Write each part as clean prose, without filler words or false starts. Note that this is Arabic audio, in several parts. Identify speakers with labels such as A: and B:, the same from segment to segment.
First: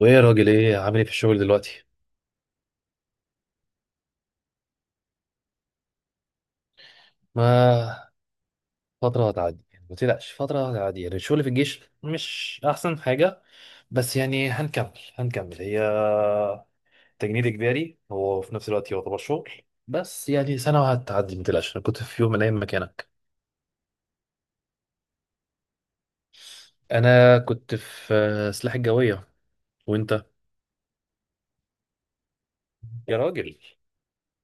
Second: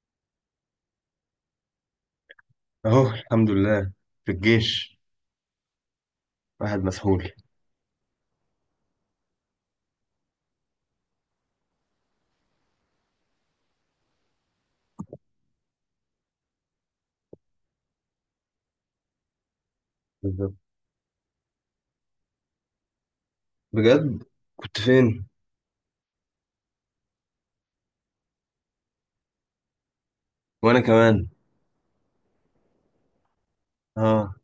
A: وايه يا راجل، ايه؟ عامل ايه في الشغل دلوقتي؟
B: اهو الحمد لله. في الجيش. واحد مسحول.
A: ما فتره هتعدي يعني، ما تقلقش، فتره هتعدي يعني. الشغل في الجيش مش احسن حاجه، بس يعني هنكمل هي تجنيد اجباري، هو في نفس الوقت يعتبر شغل. بس
B: بالظبط.
A: يعني سنه وهتعدي، ما تقلقش. انا كنت في يوم من الايام مكانك.
B: بجد؟ كنت فين؟
A: انا كنت في سلاح الجويه. وانت؟
B: وانا كمان.
A: يا راجل،
B: اه.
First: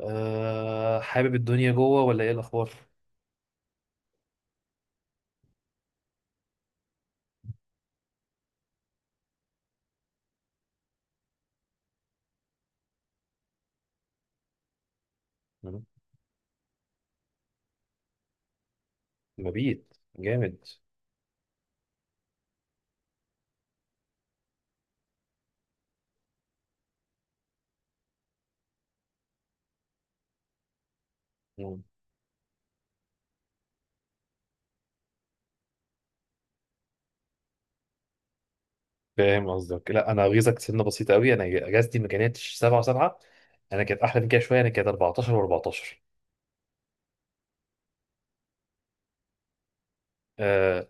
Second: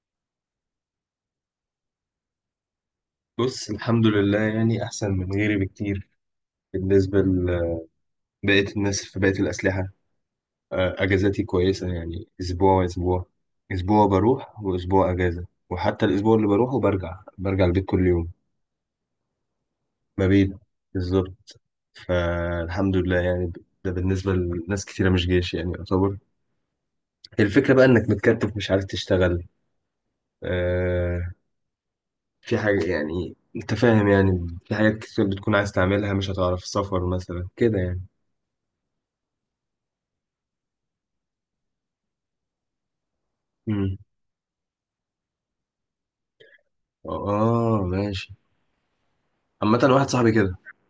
A: أه، حابب الدنيا جوه ولا ايه الاخبار؟
B: بص، الحمد لله، يعني احسن من غيري بكتير. بالنسبه لبقيه الناس في بقيه الاسلحه. اجازاتي كويسه، يعني اسبوع واسبوع. اسبوع بروح واسبوع اجازه،
A: مم.
B: وحتى الاسبوع اللي بروحه برجع البيت كل يوم.
A: مبيت.
B: مبيت.
A: جامد.
B: بالظبط. فالحمد لله يعني. ده بالنسبه لناس كتيره مش جيش يعني يعتبر. الفكره بقى انك متكتف، مش عارف تشتغل. آه، في حاجة يعني انت فاهم، يعني في حاجات كتير بتكون عايز تعملها مش هتعرف، سفر مثلا كده يعني.
A: فاهم قصدك. لا، انا غيظك، سنه بسيطه قوي. انا اجازتي ما كانتش 7 و7. انا
B: امم.
A: كانت احلى من كده شويه، انا كانت 14 و14.
B: اه، ماشي. عامة واحد صاحبي كده.
A: آه،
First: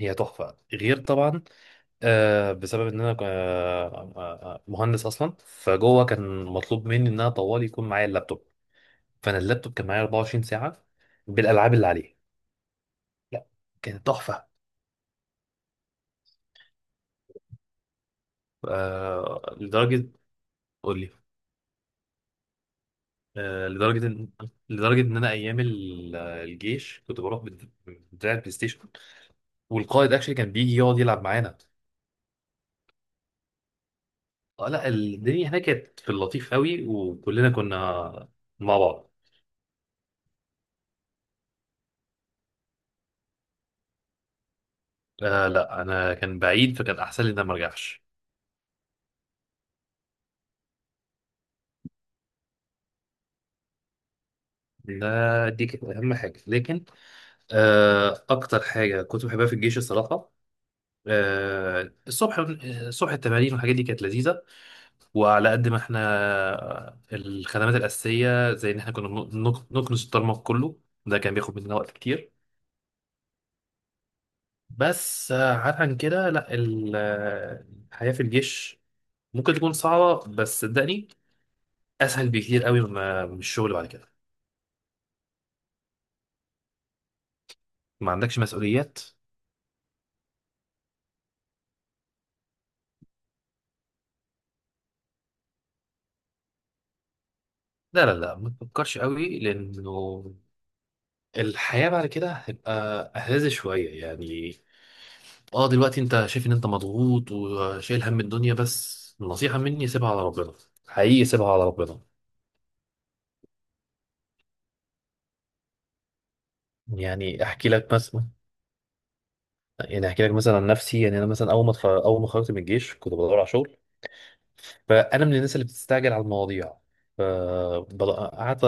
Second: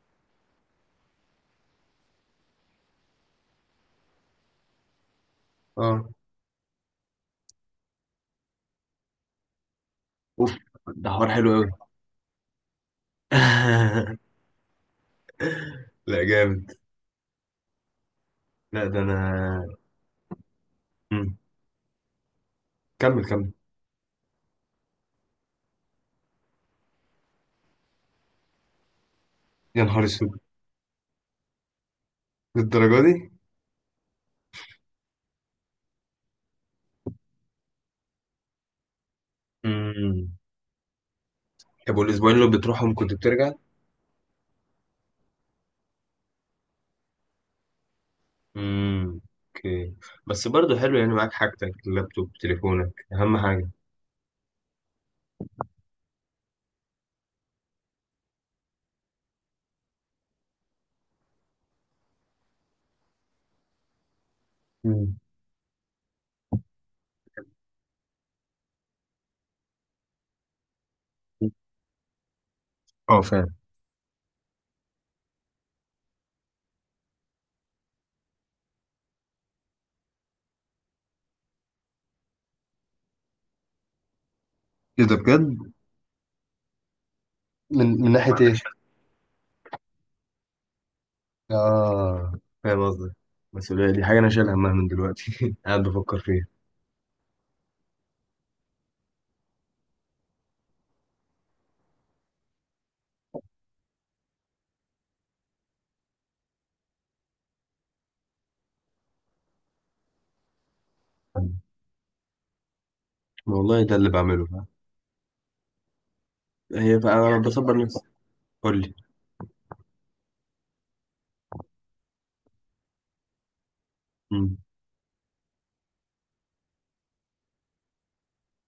A: هي تحفه غير طبعا. آه، بسبب ان انا مهندس اصلا، فجوه
B: اه.
A: كان مطلوب مني ان انا طوال يكون معايا اللابتوب. فانا اللابتوب كان معايا 24
B: اوف.
A: ساعه
B: ده حوار حلو قوي.
A: بالالعاب اللي عليه. لا، كانت تحفه.
B: لا، جامد. لا، ده انا.
A: آه لدرجه. قول لي.
B: مم. كمل، كمل.
A: آه لدرجه ان انا ايام الجيش كنت بروح بدراع البلاي ستيشن،
B: يا نهار
A: والقائد اكشلي
B: اسود.
A: كان بيجي يقعد يلعب معانا.
B: للدرجة دي؟
A: اه، لا الدنيا هناك كانت في اللطيف قوي، وكلنا كنا مع بعض.
B: امم. طب والاسبوعين اللي بتروحهم كنت بترجع؟
A: آه، لا انا كان بعيد فكان احسن لي ان انا ما ارجعش.
B: امم. اوكي. بس برضه حلو، يعني معاك حاجتك اللابتوب تليفونك اهم حاجة.
A: ده دي كانت اهم حاجه، لكن آه، اكتر حاجه كنت بحبها في الجيش الصراحه، آه الصبح. الصبح التمارين والحاجات دي كانت لذيذه.
B: امم.
A: وعلى قد ما احنا، الخدمات الاساسيه، زي ان احنا كنا بنكنس الطرمق كله. ده كان بياخد مننا وقت كتير.
B: اه، فاهم.
A: بس عاد عن كده. لا الحياة في الجيش ممكن تكون صعبة، بس صدقني، أسهل بكتير قوي من الشغل بعد كده.
B: ايه ده؟ بجد؟ من
A: ما
B: ناحية
A: عندكش
B: ما ايه؟ عندكش؟
A: مسؤوليات.
B: اه، فاهم قصدك. المسؤولية دي حاجة أنا شايل همها من دلوقتي، قاعد بفكر فيها.
A: لا لا لا، ما تفكرش قوي، لأنه الحياة بعد كده هتبقى أهز شوية يعني. اه دلوقتي انت شايف ان انت مضغوط وشايل هم الدنيا، بس النصيحة مني سيبها على ربنا. حقيقي، سيبها على ربنا.
B: والله ده اللي بعمله، فاهم. هي بقى أنا
A: يعني احكي
B: بصبر
A: لك
B: نفسي.
A: مثلا،
B: قول لي.
A: يعني احكي لك مثلا عن نفسي، يعني انا مثلا اول ما اول ما خرجت من الجيش كنت بدور على شغل.
B: مم.
A: فانا من الناس اللي بتستعجل على المواضيع. ف- قعدت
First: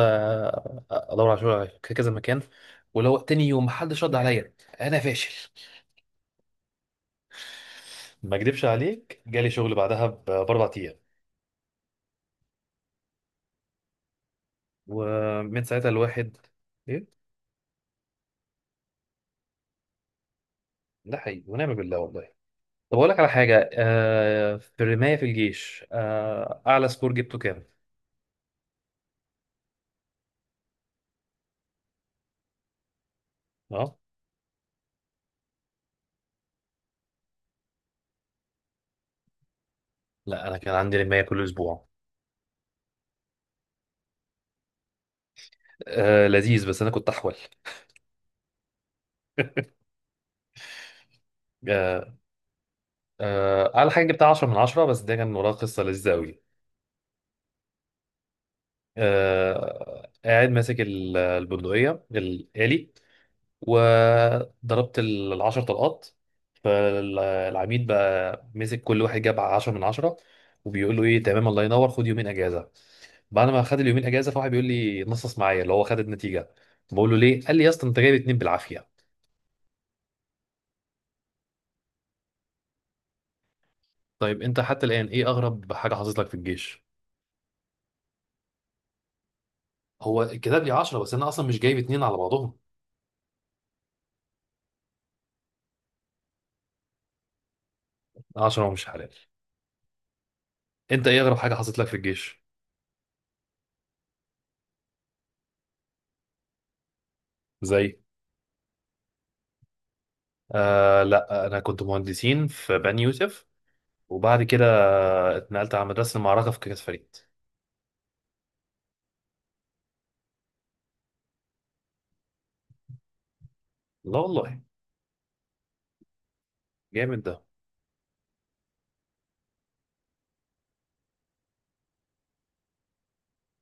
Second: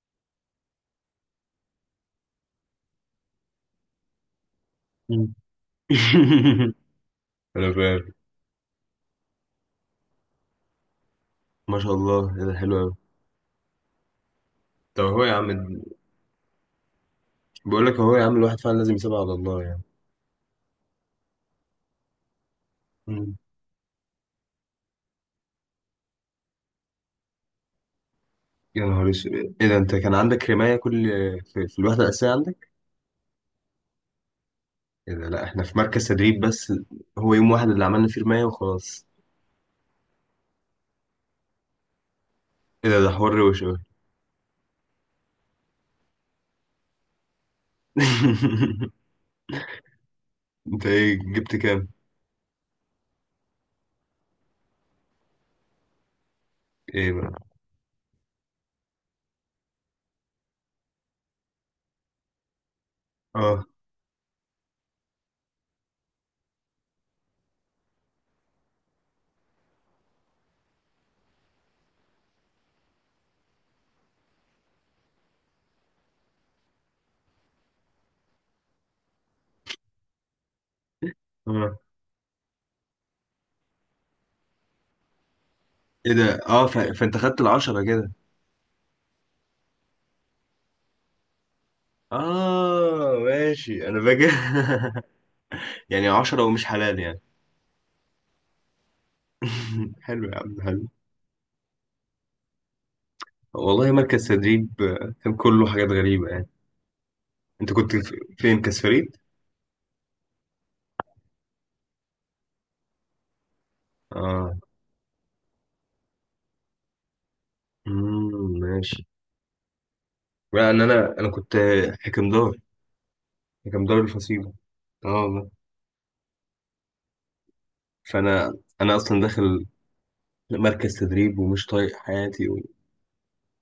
A: ادور على شغل في كذا مكان، ولو تاني يوم محدش رد عليا، انا
B: مم.
A: فاشل.
B: أنا فاهم.
A: ما اكدبش عليك، جالي شغل بعدها باربع ايام.
B: ما شاء الله، إيه ده؟ حلو أوي. طب هو يا عم.
A: ومن ساعتها الواحد... ايه؟
B: بقول لك، هو يا عم الواحد فعلا لازم يسيبها على الله يعني.
A: ده حقيقي، ونعم بالله والله. طب اقول لك على
B: مم.
A: حاجه، آه في الرمايه في الجيش، آه اعلى سكور جبته كام؟
B: يا نهار اسود. ايه ده؟ انت كان عندك رماية في الوحدة الأساسية عندك؟
A: اه
B: ايه ده؟ لا، احنا في مركز تدريب بس. هو يوم واحد اللي عملنا فيه رماية وخلاص.
A: لا، انا كان عندي رمايه كل اسبوع.
B: ايه ده؟ ده حوار وش أوي.
A: آه لذيذ، بس انا كنت احول.
B: انت ايه جبت كام؟
A: آه، آه اعلى حاجه جبتها 10 من 10، بس ده كان وراه قصه لذيذه قوي.
B: ايه بقى؟
A: قاعد ماسك البندقية الآلي،
B: اه،
A: وضربت العشر طلقات. فالعميد بقى مسك كل واحد جاب عشرة من عشرة، وبيقول له: ايه تمام، الله ينور، خد يومين اجازه. بعد ما خد اليومين اجازه، فواحد بيقول لي: نصص معايا، اللي هو خد النتيجه. بقول له: ليه؟ قال لي: يا اسطى انت جايب اتنين بالعافيه.
B: اه.
A: طيب انت حتى الان، ايه اغرب حاجه
B: ايه
A: حصلت لك في
B: ده؟ اه،
A: الجيش؟
B: فانت خدت العشرة كده؟
A: هو كتب لي 10، بس انا اصلا مش جايب اتنين على بعضهم.
B: اه، ماشي، انا فاكر. يعني عشرة ومش حلال يعني.
A: 10 ومش حلال.
B: حلو يا عم، حلو.
A: انت ايه اغرب حاجه حصلت لك في الجيش؟
B: والله مركز تدريب كان كله حاجات غريبة يعني. انت كنت
A: زي...
B: فين كاس فريد؟
A: آه لا، انا كنت مهندسين في بني يوسف، وبعد
B: اه.
A: كده اتنقلت على مدرسه المعركه في كاس فريد.
B: امم، ماشي. لان انا كنت حكمدار حكمدار
A: لا
B: الفصيلة.
A: والله.
B: اه والله.
A: جامد ده.
B: فانا اصلا داخل مركز تدريب ومش طايق حياتي.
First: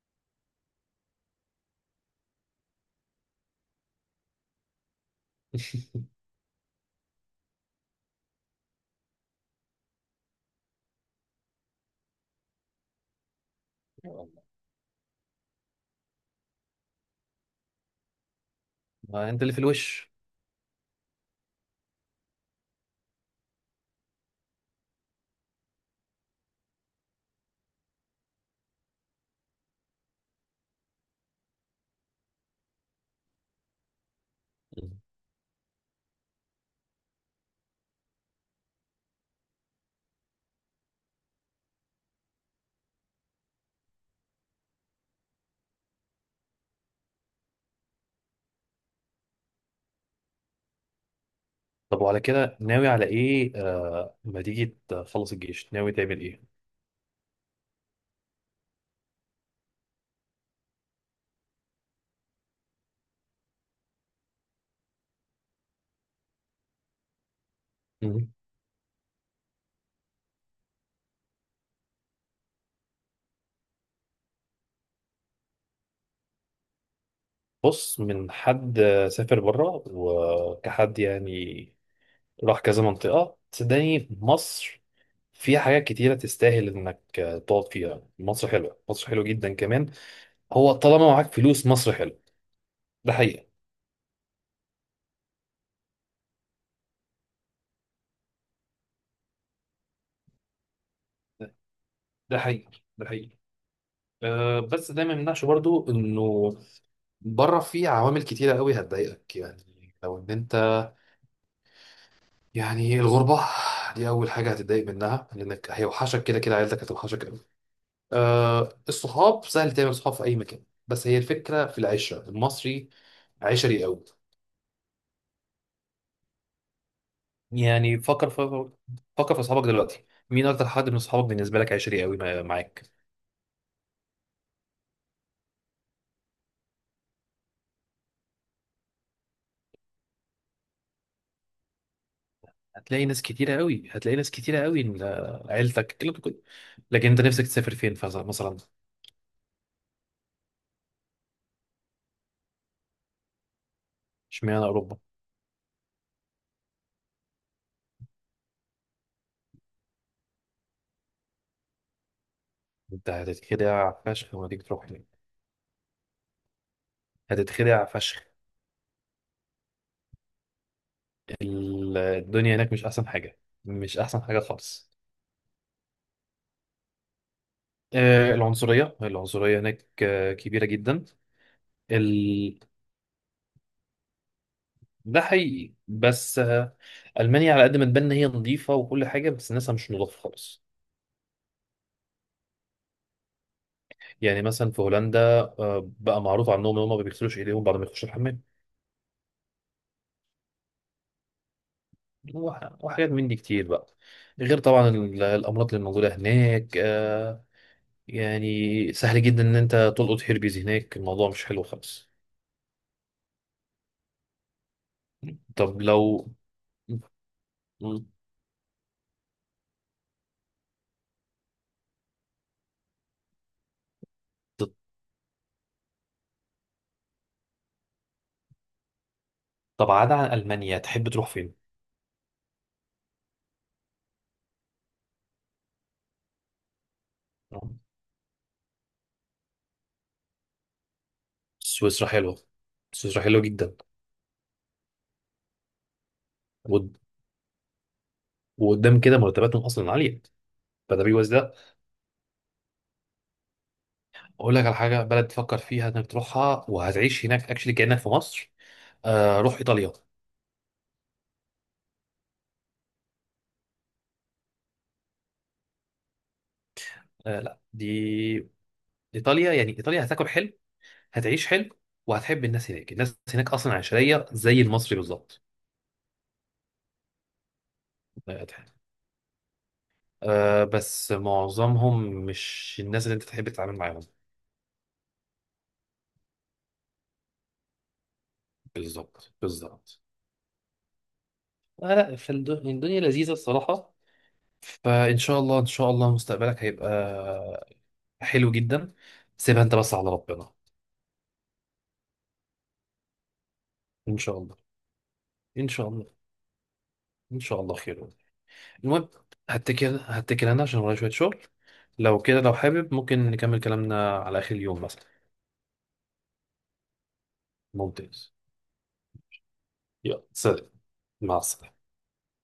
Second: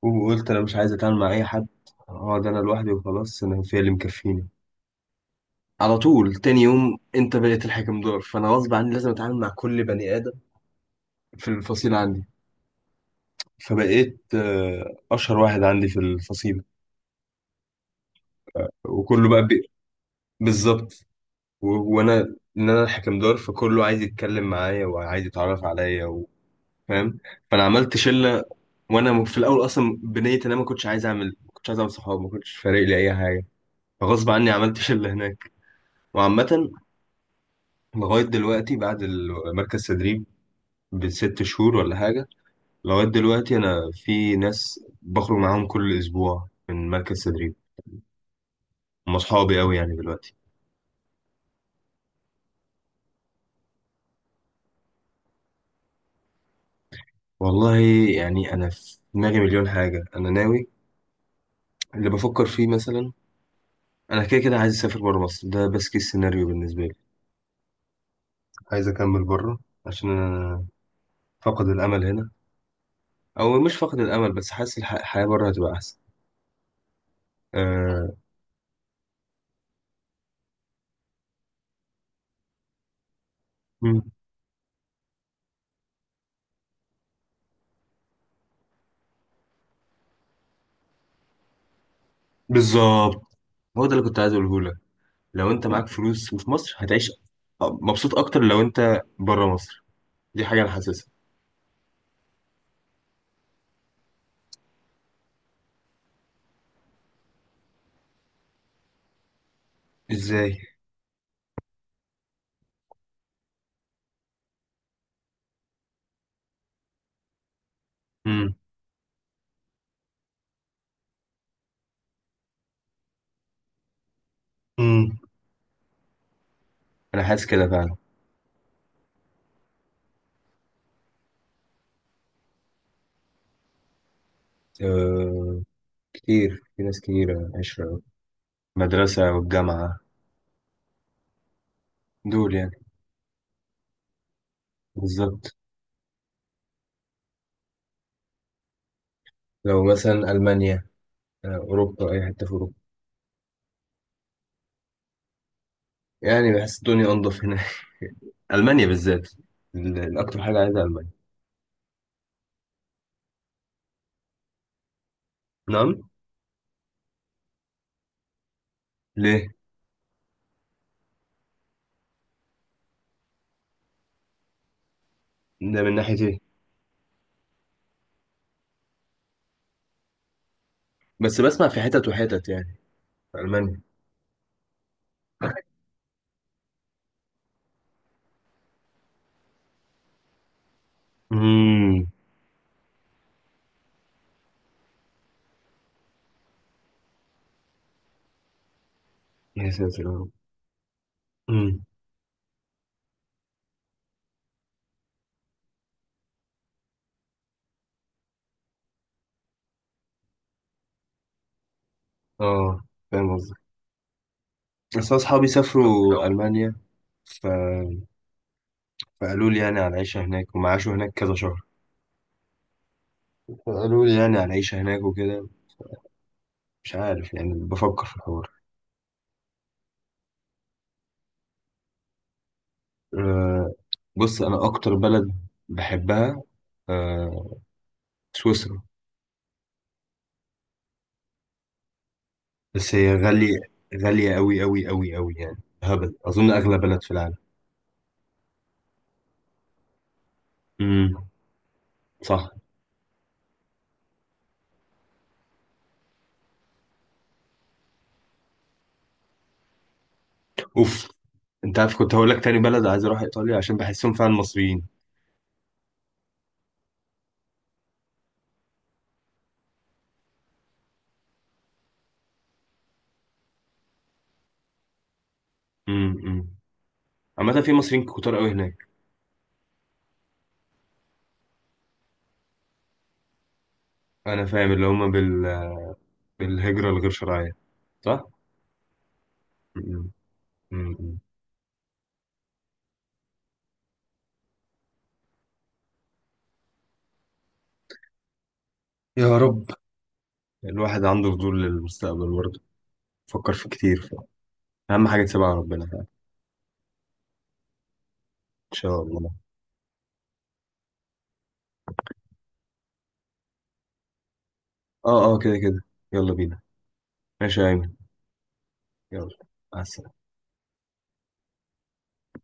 B: وقلت انا مش عايز اتعامل مع اي حد. اقعد انا لوحدي وخلاص، انا في اللي مكفيني. على طول تاني يوم انت بقيت الحكم دور، فانا غصب عني لازم اتعامل مع كل بني ادم في الفصيل عندي.
A: لا
B: فبقيت
A: والله.
B: اشهر واحد عندي في الفصيل. وكله
A: ما انت
B: بقى
A: اللي في الوش.
B: بالظبط. وانا ان انا الحكم دور، فكله عايز يتكلم معايا وعايز يتعرف عليا فاهم. فانا عملت شله. وانا في الاول اصلا بنيت، انا ما كنتش عايز اعمل صحاب، ما كنتش فارق لي اي حاجه. فغصب عني عملت شله هناك. وعامه، لغاية دلوقتي بعد مركز تدريب بست شهور ولا حاجة. لغاية دلوقتي أنا في ناس بخرج معاهم كل أسبوع من مركز تدريب، هم أصحابي أوي يعني دلوقتي.
A: طب وعلى كده ناوي على ايه؟ آه، ما تيجي تخلص الجيش ناوي تعمل ايه؟
B: والله، يعني أنا في دماغي مليون حاجة أنا ناوي. اللي بفكر فيه مثلا، أنا كده كده عايز أسافر بره مصر، ده بس كيس سيناريو بالنسبة لي.
A: مم.
B: عايز أكمل بره، عشان أنا فقد الأمل هنا. أو مش فقد الأمل، بس حاسس الحياة بره هتبقى أحسن.
A: بص،
B: أه...
A: من حد سافر بره وكحد يعني، راح كذا منطقه، صدقني
B: مم.
A: مصر فيها حاجات كتيرة تستاهل إنك تقعد فيها. مصر حلوة، مصر حلوة جدا كمان، هو طالما معاك فلوس مصر حلوة. ده
B: بالظبط.
A: حقيقة.
B: هو ده اللي كنت عايز أقوله لك. لو انت معاك فلوس وفي مصر هتعيش مبسوط اكتر لو انت بره مصر. دي حاجه انا حاسسها.
A: ده حقيقة. ده حقيقة. أه بس ده ما يمنعش برضو انه بره في عوامل كتيرة قوي هتضايقك، يعني لو ان
B: ازاي؟
A: انت... يعني الغربة دي اول حاجة هتتضايق منها، لانك هيوحشك كده كده عيلتك، هتوحشك قوي.
B: امم،
A: أه، الصحاب سهل تعمل صحاب في اي مكان، بس هي الفكرة في العشرة المصري، عشري قوي.
B: امم. انا حاسس كده فعلا.
A: يعني فكر في، فكر في اصحابك دلوقتي، مين اكتر حد من اصحابك بالنسبة لك عشري قوي معاك؟
B: أه، كتير، في ناس كتير عشرة. مدرسه والجامعه. دول يعني.
A: هتلاقي ناس كتيرة قوي، هتلاقي ناس كتيرة قوي
B: بالظبط.
A: عيلتك، الكلام ده كله. لكن انت نفسك تسافر فين؟ مثلا.
B: لو مثلا المانيا. اوروبا، اي حته في اوروبا.
A: اشمعنى اوروبا؟
B: يعني بحس الدنيا انضف هنا. المانيا بالذات. الاكتر حاجه عايزها المانيا.
A: انت هتتخدع فشخ لما تيجي تروح هناك،
B: نعم؟
A: هتتخدع فشخ.
B: ليه؟
A: الدنيا هناك مش احسن حاجة، مش احسن حاجة خالص.
B: ده من ناحيه ايه؟
A: العنصرية، العنصرية هناك كبيرة جدا.
B: بس بسمع في حتت وحتت
A: ال...
B: يعني. في المانيا.
A: ده حقيقي، بس ألمانيا على قد ما تبان إن هي نظيفة وكل حاجة، بس ناسها مش نضاف خالص.
B: امم.
A: يعني مثلا في هولندا، بقى معروف عنهم إن هم ما بيغسلوش إيديهم بعد ما يخشوا الحمام.
B: يا ساتر يا رب.
A: وحاجات من دي كتير بقى. غير طبعا الامراض اللي موجوده هناك، يعني سهل جدا ان انت تلقط هيربيز هناك، الموضوع مش حلو خالص.
B: اه، فاهم قصدك. بس أنا أصحابي
A: طب
B: سافروا
A: لو...
B: ألمانيا. ف... فقالوا لي يعني على العيشة هناك، وما عاشوا هناك كذا شهر. فقالوا لي يعني على
A: ط-
B: العيشة هناك وكده. مش عارف، يعني بفكر في الحوار.
A: طب عدا عن المانيا تحب تروح فين؟
B: أه، بص أنا أكتر بلد بحبها، أه سويسرا.
A: سويسرا حلوه،
B: بس هي
A: سويسرا حلوه
B: غالية.
A: جدا.
B: غالية أوي أوي أوي أوي يعني. هبل، أظن أغلى
A: ود-
B: بلد في العالم.
A: وقدام كده مرتباتهم اصلا عاليه، فده
B: امم.
A: بيوز ده.
B: صح.
A: اقول لك على حاجه، بلد تفكر فيها انك تروحها وهتعيش هناك اكشلي كانك في مصر: روح ايطاليا.
B: أوف. أنت عارف كنت هقول لك، تاني بلد عايز أروح إيطاليا عشان بحسهم فعلا مصريين.
A: لا دي... ايطاليا، يعني ايطاليا هتاكل حلو، هتعيش حلو، وهتحب الناس هناك. الناس هناك اصلا عشريه زي المصري بالظبط.
B: امم، أمم. عامة في مصريين كتار أوي هناك.
A: أه بس معظمهم مش الناس اللي انت تحب تتعامل معاهم.
B: انا فاهم اللي هم بالهجرة الغير شرعية، صح؟
A: بالظبط، بالظبط.
B: م- م- م.
A: لا لا، فالدنيا لذيذه الصراحه. فان شاء الله، ان شاء الله مستقبلك هيبقى حلو جدا.
B: يا
A: سيبها
B: رب.
A: انت بس على ربنا.
B: الواحد عنده فضول للمستقبل برضه، فكر في كتير
A: ان شاء الله.
B: أهم حاجة تسيبها على
A: ان
B: ربنا
A: شاء
B: فعلا،
A: الله.
B: إن
A: ان شاء الله خير.
B: شاء
A: المهم،
B: الله.
A: هتكل انا عشان ورايا شويه شغل. لو كده، لو حابب ممكن نكمل كلامنا على اخر اليوم مثلا.
B: اه، اه، كده كده. يلا بينا. ماشي يا أيمن.
A: ممتاز.
B: يلا. مع السلامة.
A: يلا سلام. مع السلامة.